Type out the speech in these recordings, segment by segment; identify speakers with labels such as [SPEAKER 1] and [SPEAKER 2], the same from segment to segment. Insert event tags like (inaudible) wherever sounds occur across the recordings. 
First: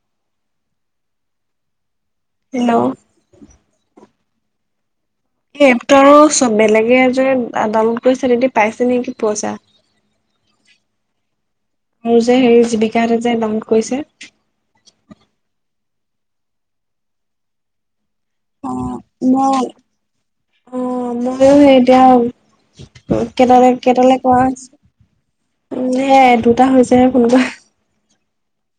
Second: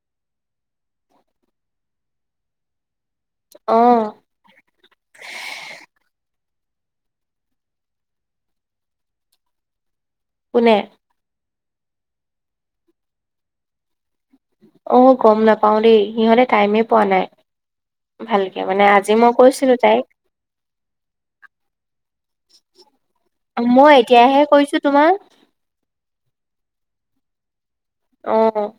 [SPEAKER 1] (inaudible)
[SPEAKER 2] Hello?
[SPEAKER 1] অ।
[SPEAKER 2] সেই এপটৰ চব বেলেগে যে ডাউনলোড কৰিছে, তেহেতি পাইছে নেকি পইচা?
[SPEAKER 1] কোনে?
[SPEAKER 2] মোৰ যে হেৰী জীৱিকা হতে যে ডাউনলোড কৰিছে।
[SPEAKER 1] অ' গম নাপাও দেই সিহঁতে টাইমেই পোৱা নাই। ভালকে,
[SPEAKER 2] অ
[SPEAKER 1] মানে আজি মই কৈছিলোঁ তাইক।
[SPEAKER 2] অ' মইয়ো হে এতিয়া কেটালে কেটালে কৰা হৈছে।
[SPEAKER 1] তোমাৰ।
[SPEAKER 2] সেয়াই দুটা হৈছে হে ফোন কৰা।
[SPEAKER 1] অ।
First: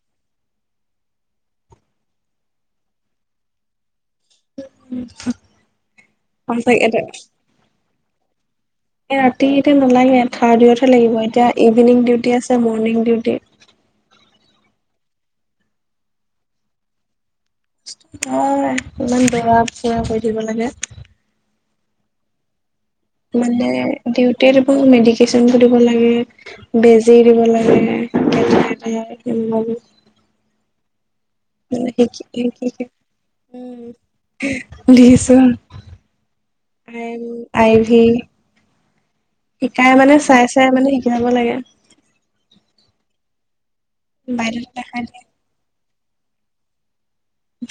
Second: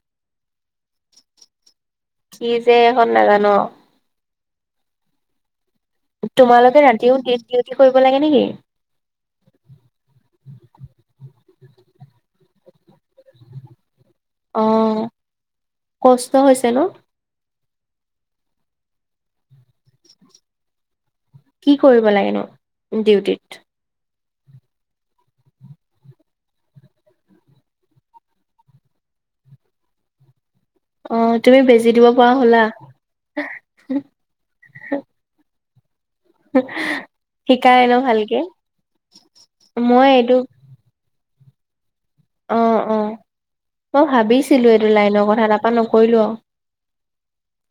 [SPEAKER 1] কি যে এইখন নাজানো আৰু।
[SPEAKER 2] (unintelligible) সঁচাকে
[SPEAKER 1] তোমালোকে
[SPEAKER 2] এটা
[SPEAKER 1] ৰাতিও ডি ডিউটি কৰিব লাগে নেকি?
[SPEAKER 2] এই ৰাতি এতিয়া নালাগে, থাৰ্ডউতহে লাগিব, এতিয়া ইভিনিং ডিউটি আছে মৰ্ণিং ডিউটি।
[SPEAKER 1] অ কষ্ট হৈছে ন?
[SPEAKER 2] অ' ইমান দৌৰা ফুৰা কৰি থাকিব লাগে।
[SPEAKER 1] কি কৰিব লাগে নো?
[SPEAKER 2] মানে ডিউটিত মোৰ মেডিকেশ্যনোটো দিব লাগে, বেজি দিব লাগে। (unintelligible)
[SPEAKER 1] অ তুমি
[SPEAKER 2] অ
[SPEAKER 1] বেজি দিব পৰা
[SPEAKER 2] শি
[SPEAKER 1] হলা
[SPEAKER 2] শি উম দিছোন।
[SPEAKER 1] শিকাই
[SPEAKER 2] আই-
[SPEAKER 1] ন
[SPEAKER 2] ভি,
[SPEAKER 1] ভালকে
[SPEAKER 2] শিকাই
[SPEAKER 1] মই
[SPEAKER 2] মানে
[SPEAKER 1] এইটো
[SPEAKER 2] চাই তাই মানে শিকাব লাগে।
[SPEAKER 1] অ'অ' মই ভাবিছিলো
[SPEAKER 2] বাইদেউতো
[SPEAKER 1] এইটো
[SPEAKER 2] দেখাই দিয়ে
[SPEAKER 1] লাইনৰ কথা, তাপা নকৰিলো আও।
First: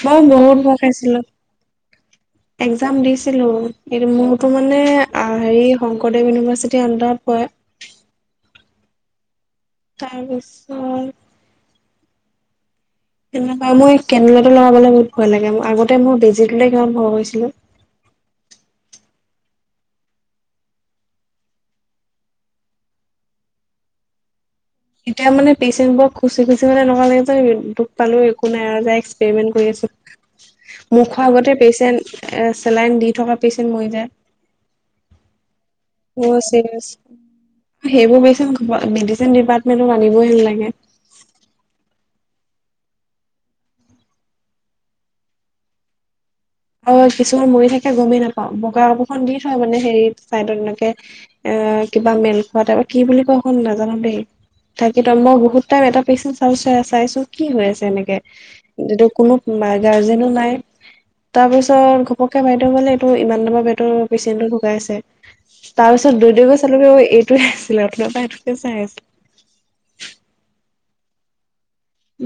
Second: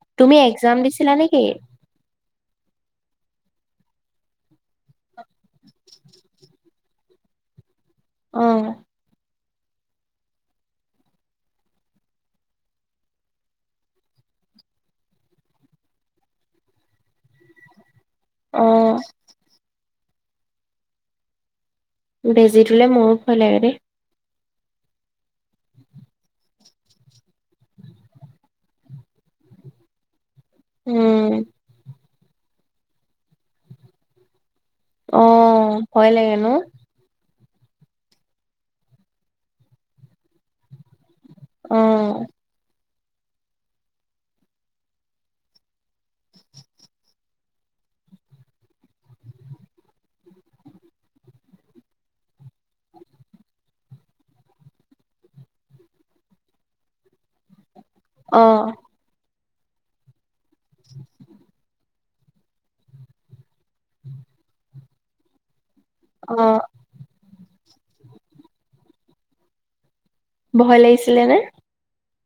[SPEAKER 2] মই
[SPEAKER 1] তুমি একজাম দিছিলা নেকি?
[SPEAKER 2] একজাম দিছিলো, কিন্তু মোৰতো মানে হেৰি শংকৰদেৱ ইউনিভাৰ্চিটিৰ আনডাৰত পৰে।
[SPEAKER 1] অ।
[SPEAKER 2] তাৰপিছত তেনেকুৱা মই কেনদুলাটো লগাবলে বহুত ভয় লাগে, আগতে মই বেজিটোলে কিমান ভয় কৰিছিলোঁ।
[SPEAKER 1] অ। বেজিটোলে মোৰো ভয় লাগে দেই।
[SPEAKER 2] এতিয়া মানে পেচেণ্টবোৰক খুচি খুচি মানে এনেকুৱা লাগে যে, দুখ পালেও একো নাজায়, এক্সপেৰিমেন্ট কৰি আছো। মুখৰ
[SPEAKER 1] উম
[SPEAKER 2] আগতে পেচেণ্ট এ চেলাইন দি থকা পেচেণ্ট মৰি যায়।
[SPEAKER 1] অ' ভয় লাগে ন
[SPEAKER 2] সেইবোৰ পেচেণ্ট মেডিচিন ডিপাৰ্টমেন্টত আনিবই নেলাগে।
[SPEAKER 1] অ।
[SPEAKER 2] অ' কিছুমান মৰি থাকে গমেই নাপাওঁ, বগা কাপোৰখন দি থয় মানে হেৰিত চাইডত এনেকে। এ কিবা মেল খোৱা তাইপত, কি বুলি কয় সেইখন নাজানো দেই। ঢাকি থয়, মই বহুত টাইম এটা পেচেণ্ট চাইছো কি হৈ আছে এনে।
[SPEAKER 1] অ
[SPEAKER 2] টো কোনো গাৰ্জেনো নাই। তাৰপিছত ঘপককে বাইদেউ বোলে, এইটো ইমান নম্বৰ বেডৰ পেচেণ্টটো ঢুকাই আছে। তাৰপিছত
[SPEAKER 1] অ
[SPEAKER 2] দৌৰি- দৌৰি গৈ চালোগে এইটোৱে আছিলে। অথনি পৰা এইটোকে চাই আছিলো।
[SPEAKER 1] ভয় লাগিছিলে নে?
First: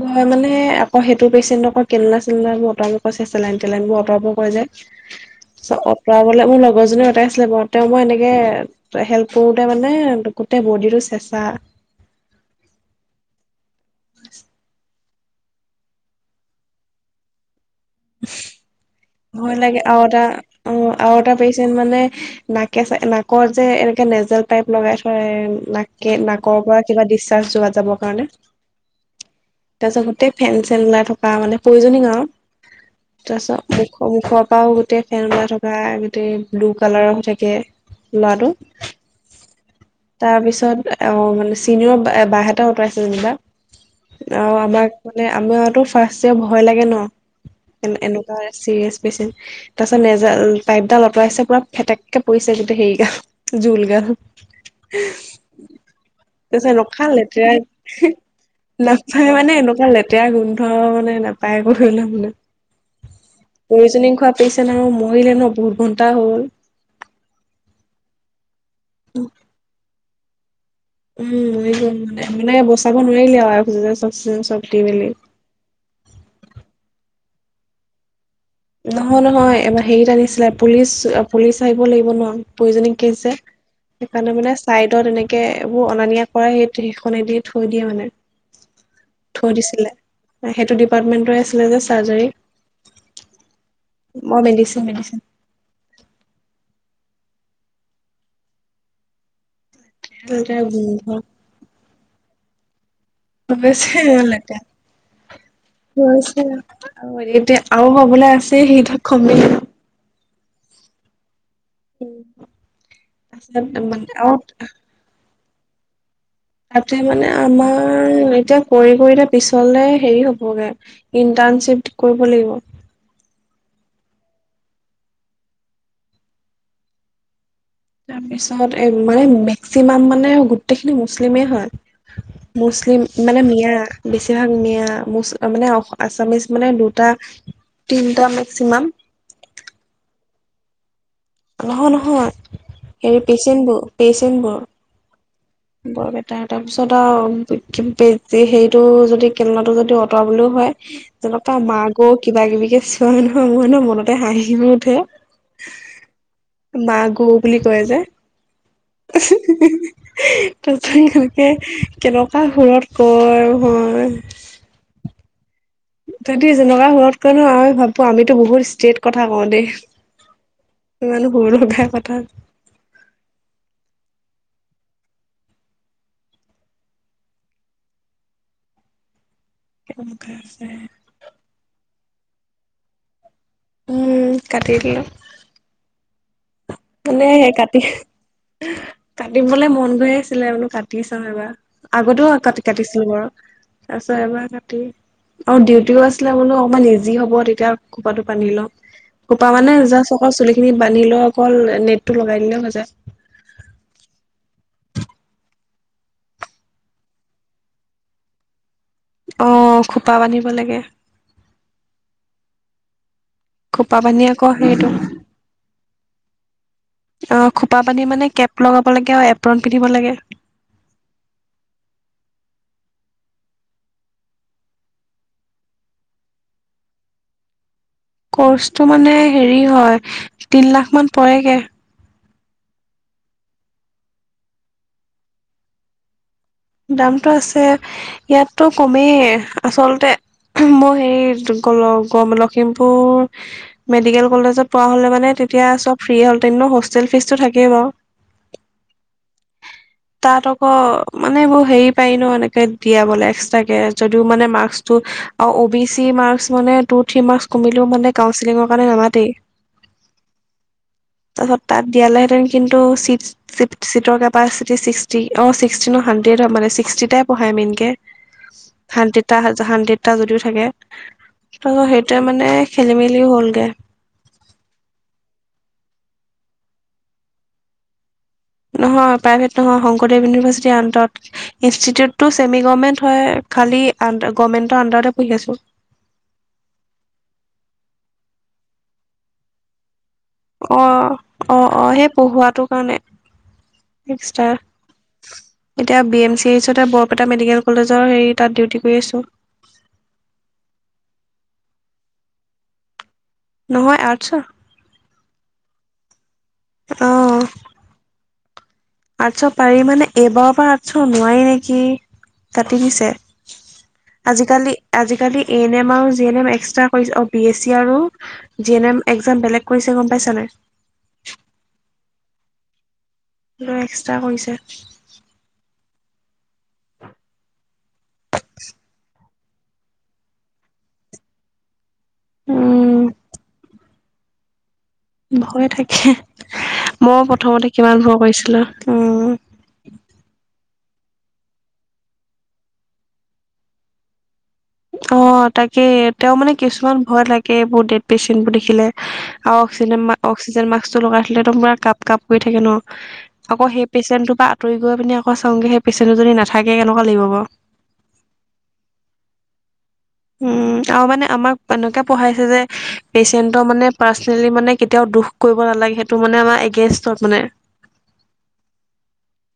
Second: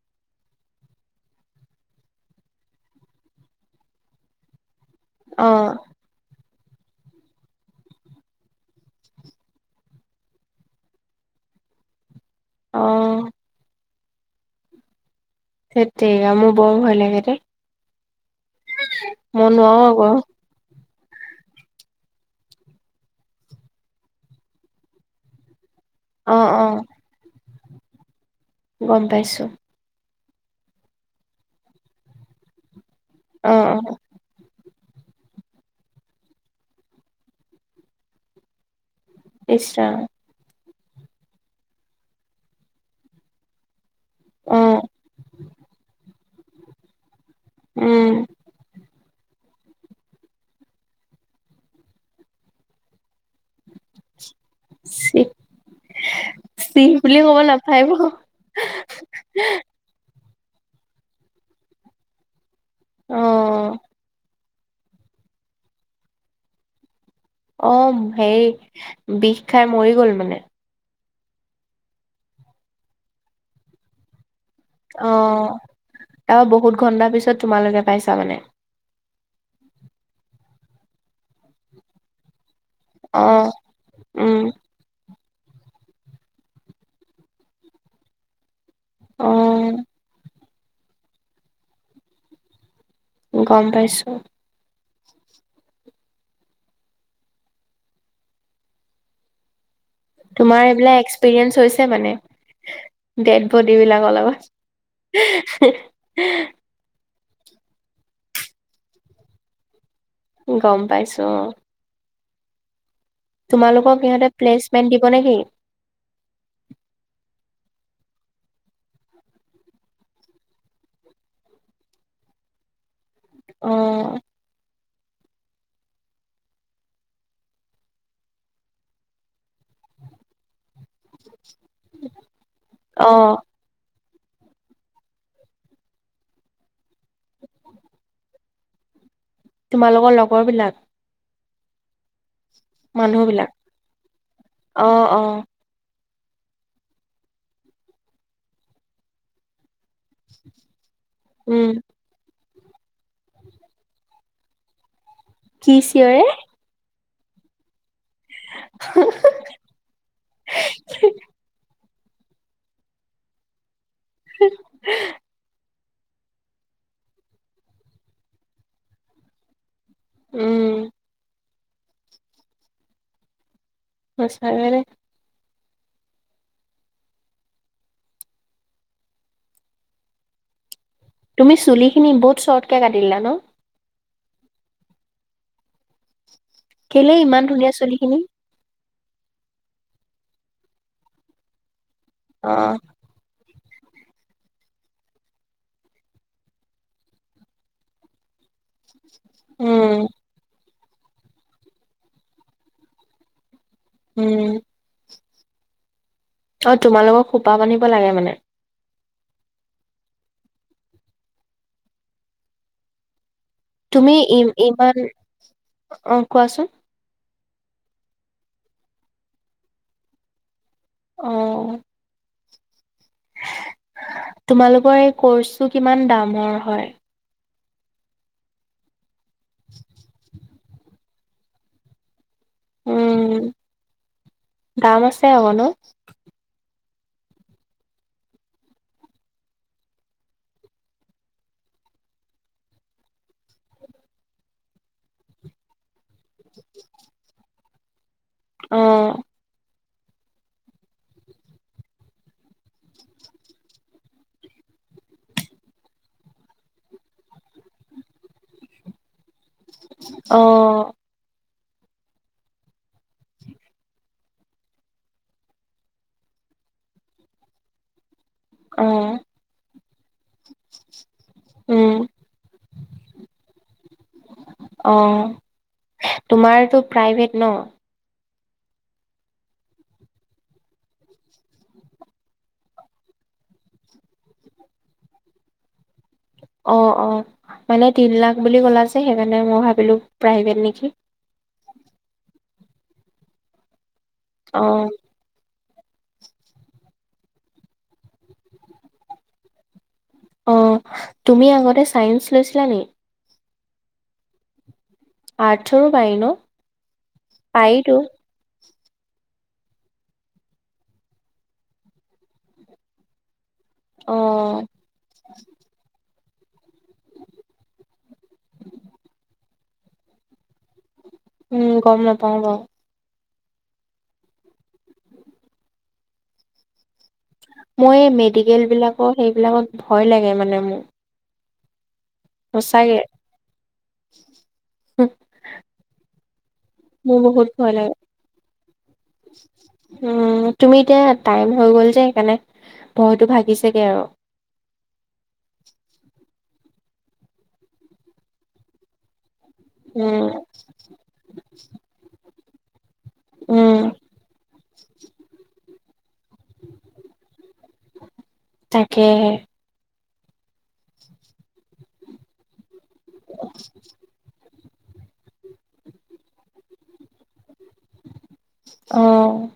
[SPEAKER 2] ভয় মানে আকৌ সেইটো পেচেণ্টক কেন্দুলা - চেন্দুলাবোৰ আঁতৰাব, চেলাইন- তেলাইন বোৰ অতৰাব কৈ যে।
[SPEAKER 1] অ
[SPEAKER 2] অঁতৰাবলে মোৰ লগৰজনী অঁতাৰাইছিলে বাৰু। তেওক মই এনেকে হেল্প কৰোতে মানে গোটেই বডিটো চেঁচা।
[SPEAKER 1] অঁ।
[SPEAKER 2] (inaudible)
[SPEAKER 1] হেট টেৰিকা, মোৰ বৰ ভয় লাগে দে। (inaudible)
[SPEAKER 2] ভয় লাগে আৰু
[SPEAKER 1] আকৌ
[SPEAKER 2] এটা। অ, আৰু এটা পেচেণ্ট মানে, নাকত, নাকৰ যে এনেকে নেজেল পাইপ লগাই থয়, এই
[SPEAKER 1] অ অ
[SPEAKER 2] নাকৰ পৰা কিবা ডিচাৰ্জ যোৱা, যাবৰ কাৰণে।
[SPEAKER 1] গম পাইছো।
[SPEAKER 2] তাৰপাছত গোটেই ফেন- চেন ওলাই থকা মানে পইজনিং আৰু।
[SPEAKER 1] অ
[SPEAKER 2] তাৰপাছত
[SPEAKER 1] অ
[SPEAKER 2] মুখৰ পৰাও গোটেই ফেন ওলাই থকা। গোটেই ব্লু কালাৰৰ হৈ থাকে। ল'ৰাটো।
[SPEAKER 1] ইচ ৰাম।
[SPEAKER 2] তাৰপিছত অ, মানে চিনিয়ৰ বা হতে আঁতৰাইছিল যেনিবা। অ, আমাৰ মানে আমাৰতো ফাৰ্ষ্টতে ভয় লাগে ন। এ,
[SPEAKER 1] উম
[SPEAKER 2] এনেকা- হয়, চিৰিয়েছ পেচেণ্ট। তাৰপিছত নেজেল পাইপডাল আঁতৰাইছে পুৰা ফেটেককে পৰিছে, গোটেই হেৰিগাল। জুল গাল।
[SPEAKER 1] চিক
[SPEAKER 2] তাৰপিছত
[SPEAKER 1] চিক
[SPEAKER 2] এনেকুৱা
[SPEAKER 1] বুলি ক'ব
[SPEAKER 2] লেতেৰা,
[SPEAKER 1] নাপাৰিব
[SPEAKER 2] নাপায় মানে এনেকুৱা লেতেৰা। লেতেৰা গোন্ধ মানে, নাপায় আ, একো ধৰি ল মানে।
[SPEAKER 1] অ।
[SPEAKER 2] প্ৰয়োজনীং খোৱা পেচেণ্ট আৰু মৰিলে ন বহুত ঘণ্টা হ'ল।
[SPEAKER 1] অ, হেৰি বিষ খাই মৰি গ'ল মানে!
[SPEAKER 2] উম, মৰি গ'ল মানে। বচাব নোৱাৰিলে আৰু অক্সিজেন সক্সজেন চব। দি মেলি
[SPEAKER 1] অ, আৰু বহুত ঘণ্টাৰ পিছত তোমালোকে পাইছা মানে।
[SPEAKER 2] নহয়, নহয়, হেৰিত আনিছিলে পুলিচ- পুলিচ আহিব লাগিব ন। প্ৰয়োজনিং কেছ
[SPEAKER 1] অ
[SPEAKER 2] যে, সেইকাৰণে
[SPEAKER 1] উম
[SPEAKER 2] মানে চাইডত এনেকে এইবোৰ অনা নিয়া কৰা সেই সেইখনে দি থৈ দিয়ে মানে।
[SPEAKER 1] অ
[SPEAKER 2] থৈ দিছিলে। সেইটো ডিপাৰ্টমেন্টৰে আছিলে যে চাৰ্জাৰী।
[SPEAKER 1] গম পাইছো।
[SPEAKER 2] মই মেডিচিন, মেডিচিন।
[SPEAKER 1] তোমাৰ এইবিলাক এক্সপিৰিয়েঞ্চ হৈছে মানে। ডেড বডি
[SPEAKER 2] বেছি
[SPEAKER 1] বিলাকৰ লগত
[SPEAKER 2] লেতেৰা, হৈছে। আৰু হবলৈ আছেই, সেইতো কমেই।
[SPEAKER 1] গম পাইছো, অ।
[SPEAKER 2] উম।
[SPEAKER 1] তোমালোকক সিহঁতে প্লেচমেণ্ট দিব নেকি?
[SPEAKER 2] তাতে মানে আমাৰ এতিয়া কৰি কৰিলে পিছলে হেৰি হবগে ইণ্টাৰ্ণশ্বিপ কৰিব লাগিব।
[SPEAKER 1] অ।
[SPEAKER 2] তাৰপিছত এ মানে মেক্সিমাম মানে গোটেইখিনি মুছলিমেই হয়, মুছলিম
[SPEAKER 1] অ',
[SPEAKER 2] মানে মিয়া। বেছিভাগ মিয়া ম মানে আছামিছ মানে দুটা তিনিটা মেক্সিমাম
[SPEAKER 1] তোমালোকৰ লগৰ বিলাক
[SPEAKER 2] নহয় নহয় হেৰি
[SPEAKER 1] মানুহ বিলাক
[SPEAKER 2] পেচেণ্টবোৰ পেচেণ্টবোৰ
[SPEAKER 1] অ, অ
[SPEAKER 2] বৰপেটাৰ তাৰপিছত আৰু হেৰিটো যদি কেৰেলাটো যদি কম হলো হয় যেনেকোৱা
[SPEAKER 1] উম,
[SPEAKER 2] মা বহুত কিবা কিবি যে চিঞৰে নহয় মোৰ নহয় মনতে হাঁহিও উঠে।
[SPEAKER 1] কি চিঞৰে?
[SPEAKER 2] মাগু বুলি কয় যে উ হু হু হু তাৰপিছত তেনেকে কেনেকোৱা সুৰত কয় হয়
[SPEAKER 1] হে হে
[SPEAKER 2] তেহেতে যেনেকোৱা সুৰত কয় ন আমি ভাবো আমিতো বহুত ষ্ট্ৰেট কথা কও দেই।
[SPEAKER 1] উম,
[SPEAKER 2] ইমানো সুৰ লগাই কথা
[SPEAKER 1] সঁচাকে দেই।
[SPEAKER 2] (unintelligible)
[SPEAKER 1] তুমি চুলিখিনি বহুত চৰ্টকে কাটিলা ন
[SPEAKER 2] উম, কাটি দিলো।
[SPEAKER 1] কেলে
[SPEAKER 2] এনে
[SPEAKER 1] ইমান ধুনীয়া
[SPEAKER 2] কাটি
[SPEAKER 1] চুলি খিনি
[SPEAKER 2] কাটিবলে মন গৈ আছিলে বুলো কাটি চাওঁ এবাৰ আগতেও কাটি
[SPEAKER 1] অ',
[SPEAKER 2] কাটিছিলো বাৰু তাৰপিছত এবাৰ কাটি আৰু ডিউটিও আছিলে বোলো অকমান ইজি হ'ব তেতিয়া খোপাটো বান্ধি লম। খোপা মানে
[SPEAKER 1] উম,
[SPEAKER 2] জাষ্ট অকল চুলিখিনি বান্ধি লৈ অকল নেটটো লগাই দিলেও হৈ যায়।
[SPEAKER 1] উম অ, তোমালোকৰ খোপা বান্ধিব লাগে মানে।
[SPEAKER 2] অ, খোপা বান্ধিব লাগে। খোপা
[SPEAKER 1] তুমি
[SPEAKER 2] বান্ধি
[SPEAKER 1] ই
[SPEAKER 2] আকৌ সেইটো
[SPEAKER 1] ইমান, অ কোৱাচোন!
[SPEAKER 2] অ, খোপা বান্ধি মানে কেপ লগাব লাগে আৰু এপ্ৰন পিন্ধিব লাগে।
[SPEAKER 1] অ তোমালোকৰ এই কৰ্চটো কিমান দামৰ হয়?
[SPEAKER 2] কৰ্চটো মানে হেৰি হয় তিন লাখ মান পৰেগে্
[SPEAKER 1] উম, দাম আছে আক নো?
[SPEAKER 2] দামটো আছে ইয়াততো কমেই আচলতে মোৰ হেৰি ক ল অ লক্ষীমপুৰ মেডিকেল কলেজত পঢ়া হ'লে মানে তেতিয়া চব ফ্ৰী হ'লহেতেন ন হোষ্টেল ফিজটো থাকেই বাও
[SPEAKER 1] অ'
[SPEAKER 2] তাত আকৌ মানে এইবোৰ হেৰি পায়ি ন এনেকে দিয়া বোলে এক্সট্ৰাকে যদিও মানে মাক্সটো অ অ' বি চি মাৰ্কচ মানে টু থ্ৰী মাৰ্কচ কমিলেও মানে কাউঞ্চেলিঙৰ কাৰণে নামাতেই
[SPEAKER 1] অ'
[SPEAKER 2] অ তাত দিয়ালেহেতেন কিন্তু চিটচ চিট চিটৰ কেপাচিটি ছিক্সটি অ' ছিক্সটিনো হাড্ৰেড মানে ছিক্সটি টাই পঢ়ায় মেইনকে
[SPEAKER 1] অ',
[SPEAKER 2] হাণ্ডেডটা হা হাণ্ডেড টা যদিও থাকে ত'
[SPEAKER 1] উম,
[SPEAKER 2] সেইটোৱে মানে খেলি মেলি হ'লগে
[SPEAKER 1] অ' তোমাৰ এইটো প্ৰাইভেট ন?
[SPEAKER 2] নহয় প্ৰাইভেট নহয় শংকৰদেৱ ইউনিভাৰ্চিটিৰ আন্দাৰত। ইনষ্টিটিউটটো ছেমি গভমেণ্ট হয় খালি আন-গভমেণ্টৰ আণ্ডাৰতে পঢ়ি আছোঁ।
[SPEAKER 1] অ', অ' মানে তিন লাখ বুলি ক'লা যে সেইকাৰণে মই ভাবিলোঁ প্ৰাইভেট
[SPEAKER 2] অ
[SPEAKER 1] নেকি।
[SPEAKER 2] অ', অ' সেই পঢ়োৱাটো কাৰণে এক্সট্ৰা।
[SPEAKER 1] অ',
[SPEAKER 2] এতিয়া বি এম চি এইচতে বৰপেটা মেডিকেল কলেজৰ হেৰি তাত ডিউটি কৰি আছোঁ।
[SPEAKER 1] অ' তুমি আগতে চাইন্স লৈছিলা নেকি?
[SPEAKER 2] নহয় আৰ্টছৰ।
[SPEAKER 1] আৰ্টছৰো পাৰি ন'? পাৰিতো।
[SPEAKER 2] আৰ্টছৰ পাৰি মানে এইবাৰৰ পৰা আৰ্টছৰ নোৱাৰি নেকি, কাটি দিছে।
[SPEAKER 1] অ',
[SPEAKER 2] আজিকালি, আজিকালি এন এম আও জি এন এম এক্সট্ৰা কৰিছে, অ' বি এছ চি আৰু জি এন এম এক্সাম বেলেগ কৰিছে গম পাইছা নাই?
[SPEAKER 1] উম, গম নাপাওঁ বাৰু।
[SPEAKER 2] লৈ এক্সট্ৰা কৰিছে।
[SPEAKER 1] মই এই মেডিকেলবিলাকৰ সেইবিলাকত ভয় লাগে মানে মোৰ। সঁচাগে।
[SPEAKER 2] উম ভয় থাকে,
[SPEAKER 1] মোৰ
[SPEAKER 2] মইও
[SPEAKER 1] বহুত
[SPEAKER 2] প্ৰথমতে
[SPEAKER 1] লাগে।
[SPEAKER 2] কিমান ভয় কৰিছিলোঁ।
[SPEAKER 1] (inaudible) উম, তুমি এতিয়া টাইম হৈ গ'ল যে সেইকাৰণে ভয়টো ভাগিছেগে আৰু।
[SPEAKER 2] অ' তাকে, তেওঁ মানে কিছুমান ভয় লাগে এইবোৰ ডেড পেচেণ্টবোৰ দেখিলে। আৰু অক্সিজেন
[SPEAKER 1] উম,
[SPEAKER 2] মা-অক্সিজেন মাস্কটো লগাই ল'লেতো পুৰা কাপ কাপ কৰি থাকে ন'? আকৌ
[SPEAKER 1] উম।
[SPEAKER 2] সেই পেচেণ্টৰ পৰা আঁতৰি গৈ পিনে আকৌ চাংগে সেই পেচেণ্টোটো যদি নাথাকে কেনেুৱা লাগিব বাৰু।
[SPEAKER 1] তাকে।
[SPEAKER 2] উম, আৰু মানে আমাক এনেকুৱা পঢ়াইছে যে পেচেণ্টৰ মানে পাৰ্চনেলি মানে কেতিয়াও দুখ কৰিব নালাগে সেইটো মানে আমাৰ এগেইনষ্টত মানে।
[SPEAKER 1] অ'।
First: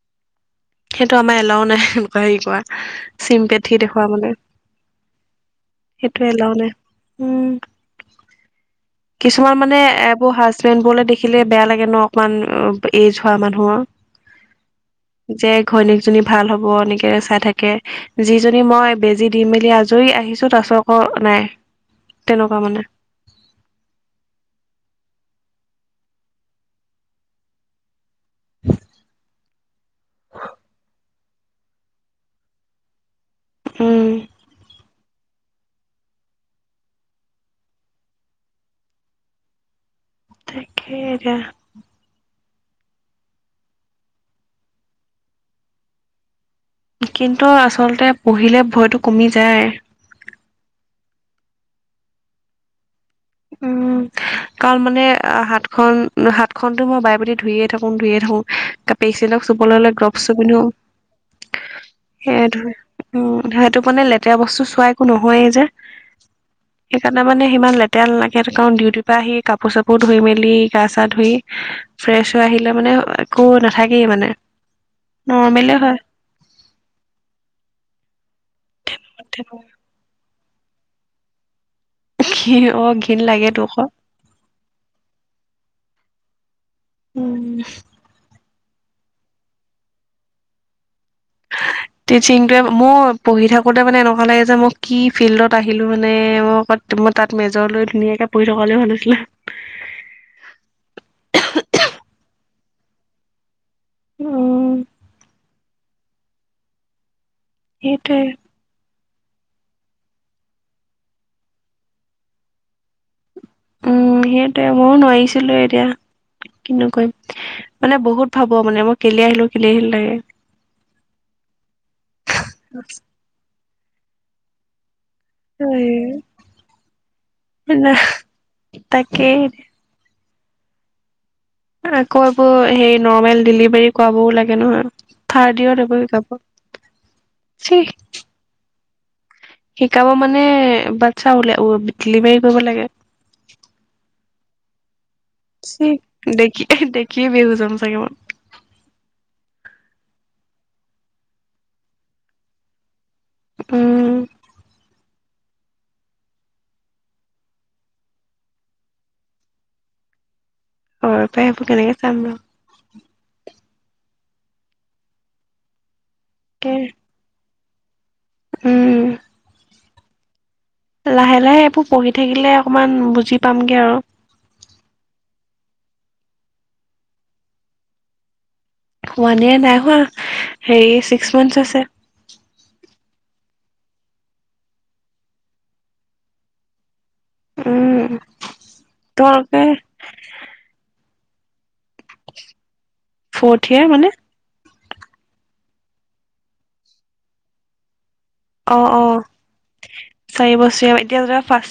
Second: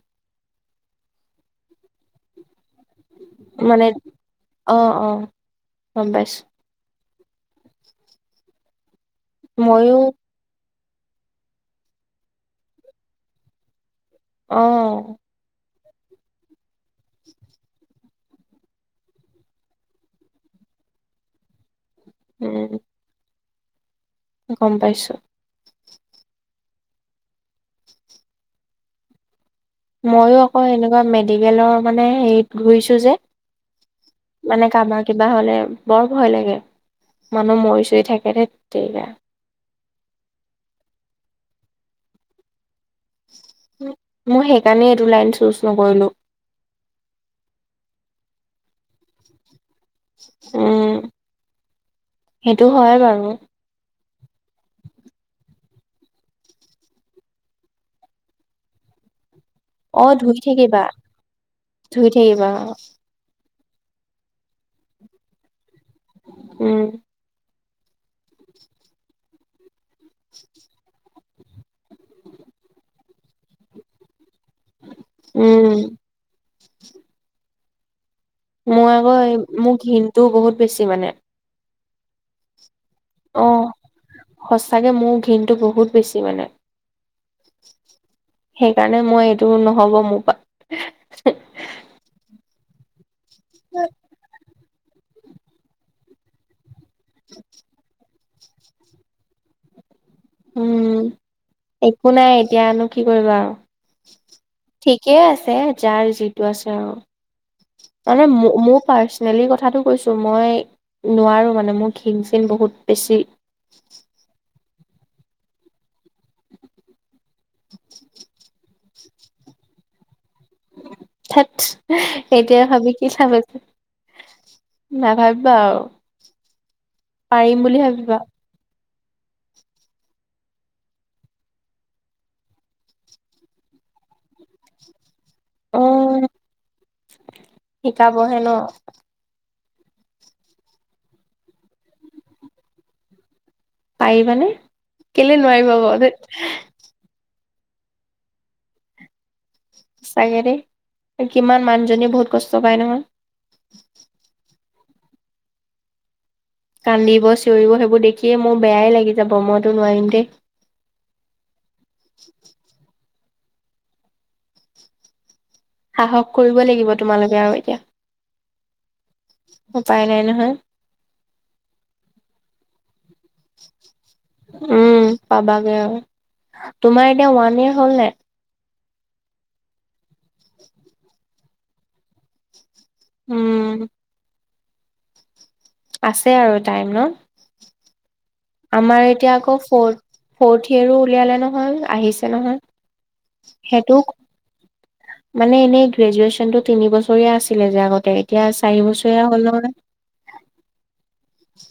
[SPEAKER 2] সেইটো আমাৰ এলাও নাই, এনেকুৱা হেৰি কৰা। চিমপেথি দেখওুৱা মানে,
[SPEAKER 1] অ অ গম
[SPEAKER 2] সেইটো
[SPEAKER 1] পাইছো
[SPEAKER 2] এলাও নাই। উম, কিছুমান মানে
[SPEAKER 1] মইয়ো
[SPEAKER 2] এবোৰ সাজ ষ্টুডেণ্টবোৰলে দেখিলে বেয়া লাগে ন' অকণমান উ, এজ হোৱা মানুহৰ।
[SPEAKER 1] অ'।
[SPEAKER 2] যে ঘৈণীয়েকজনী ভাল হ'ব এনেকে চাই থাকে। যিজনী মই বেজী দি মেলি আজৰি আহিছোঁ তাৰপিছত আকৌ নাই,
[SPEAKER 1] উম
[SPEAKER 2] তেনেকুৱা মানে।
[SPEAKER 1] গম পাইছোঁ।
[SPEAKER 2] (inaudible)
[SPEAKER 1] ময়ো আকৌ এনেকুৱা মেডিকেলৰ মানে হেৰিত ঘূৰিছোঁ যে
[SPEAKER 2] উম
[SPEAKER 1] মানে (unintelligible) কিবা হ'লে বৰ ভয় লাগে, মানুহ মৰি চৰি থাকে ধেত তেৰিগা।
[SPEAKER 2] তাকে, এতিয়া।
[SPEAKER 1] মই সেইকাৰণে এইটো লাইন চুজ নকৰিলোঁ।
[SPEAKER 2] কিন্তু আচলতে পঢ়িলে ভয়টো কমি যায়।
[SPEAKER 1] উম, সেইটো হয় বাৰু।
[SPEAKER 2] উম, কাৰণ মানে হাতখন, হাতখনটো মই বাৰে প্ৰতি ধুইয়ে থাকোঁ, ধুইয়ে থাকোঁ পেচেণ্টক চুবলৈ ল'লে
[SPEAKER 1] অ
[SPEAKER 2] গ্ৰভছো
[SPEAKER 1] ধুই
[SPEAKER 2] পিন্ধো,
[SPEAKER 1] থাকিবা ধুই থাকিবা
[SPEAKER 2] সেইটোৱে। উম, সেইটো মানে লেতেৰা বস্তু চোৱা একো নহয়েই যে।
[SPEAKER 1] উম।
[SPEAKER 2] কাৰনে মানে সিমান লেতেৰা নালাগে কাৰণ ডিউটিৰ পৰা আহি কাপোৰ চাপোৰ ধুই মেলি গা চা ধুই ফ্ৰেছ হৈ আহিলে মানে, একো নাথাকেই মানে,
[SPEAKER 1] উম
[SPEAKER 2] নৰ্মেলে হয়।
[SPEAKER 1] মই আকৌ, মোক ঘিনটো বহুত বেছি মানে।
[SPEAKER 2] ঘি অ', ঘিণ
[SPEAKER 1] অ
[SPEAKER 2] লাগে তো আকৌ।
[SPEAKER 1] সঁচাকে, মোৰ ঘিণতো বহুত বেছি মানে।
[SPEAKER 2] উম।
[SPEAKER 1] সেইকাৰণে, মই এইটো নহ'ব মোৰ
[SPEAKER 2] টিচিংটোৱে, মোৰ পঢ়ি থাকোঁতে মানে এনেকুৱা লাগে যে মই কি ফিল্ডত আহিলোঁ মানে মোৰ কত ত মই তাত মেজলৈ ধুনীয়াকে পঢ়ি থকা হ'লে ভাল আছিলে।
[SPEAKER 1] উম, একো নাই এতিয়ানো কি কৰিবা আৰু।
[SPEAKER 2] উম
[SPEAKER 1] ঠিকেই আছে, যাৰ যিটো আছে আৰু।
[SPEAKER 2] সেইটোৱে
[SPEAKER 1] তাৰমানে মো মোৰ পাৰ্চ চেনেলিৰ কথাটো কৈছোঁ, মই নোৱাৰোঁ মানে, মোৰ ঘিণ চিন বহুত বেছি।
[SPEAKER 2] উম সেইটোৱে মইও নোৱাৰিছিলো এতিয়া, কিনো কৰিম, মানে বহুত ভাবো মানে মই কেলে আহিলো, কেলে আহিলো লাগে।
[SPEAKER 1] ধেত, এতিয়া ভাবি কি (unintelligible) নাভাবি
[SPEAKER 2] হয়,
[SPEAKER 1] পাৰিম বুলি
[SPEAKER 2] ন,
[SPEAKER 1] ভাবিবা।
[SPEAKER 2] তাকেই। আকৌ এইবোৰ হেই নৰ্মেল ডেলিভাৰী কৰাবওঁ লাগে নহয়। থাৰ্ড দিওঁ,
[SPEAKER 1] অ'
[SPEAKER 2] (unintelligible) চিহ।
[SPEAKER 1] অ', হেল্ল '।
[SPEAKER 2] শিকাব মানে, বাচ্ছা ওলাই ডেলিভাৰী কৰিব লাগে।
[SPEAKER 1] পাৰিবা নে, কেলে নোৱাৰিবা বাৰু
[SPEAKER 2] কি বেহুজ হ'ম চাগে মই।
[SPEAKER 1] চাগে দেই, কিমান মানুহজনীয়ে বহুত কষ্ট পায় নহয়।
[SPEAKER 2] উম।
[SPEAKER 1] কান্দিব, চিঞৰিব সেইবোৰ দেখিয়ে মোৰ বেয়াই লাগি যাব মইতো নোৱাৰিম দেই।
[SPEAKER 2] অ', পাই এইবোৰ কেনেকে চাম ন।
[SPEAKER 1] সাহস কৰিব
[SPEAKER 2] তাকে
[SPEAKER 1] লাগিব তোমালোকে আৰু এতিয়া।
[SPEAKER 2] উম।
[SPEAKER 1] উপায় নাই নহয়।
[SPEAKER 2] লাহে, লাহে এইবোৰ পঢ়ি থাকিলে অকমান বুজি পামগে আৰু।
[SPEAKER 1] উম পাবাগে আৰু, তোমাৰ এতিয়া ওৱান ইয়েৰ হ'ল নে?
[SPEAKER 2] ওৱান ইয়েৰ নাই হোৱা, হেৰি ছিক্স মান্থছ হৈছে।
[SPEAKER 1] উম। আছে আৰু টাইম ন।
[SPEAKER 2] উম।
[SPEAKER 1] আমাৰ এতিয়া আকৌ,
[SPEAKER 2] তোমালোকে
[SPEAKER 1] ফৰ্থ, ফৰ্থ ইয়েৰো উলিয়ালে নহয় আহিছে ছে নহয়,
[SPEAKER 2] ফৰ্থ ইয়েৰ
[SPEAKER 1] সেইটো
[SPEAKER 2] মানে
[SPEAKER 1] মানে এনেই গ্ৰেজুৱচনটো তিনি বছৰীয়া আছিলে যে আগতে। এতিয়া চাৰি
[SPEAKER 2] অ'
[SPEAKER 1] বছৰীয়া
[SPEAKER 2] অ',
[SPEAKER 1] হ'ল নহয়
[SPEAKER 2] চাৰি বছৰীয়া এতিয়া ধৰা ৰ্ফাট চে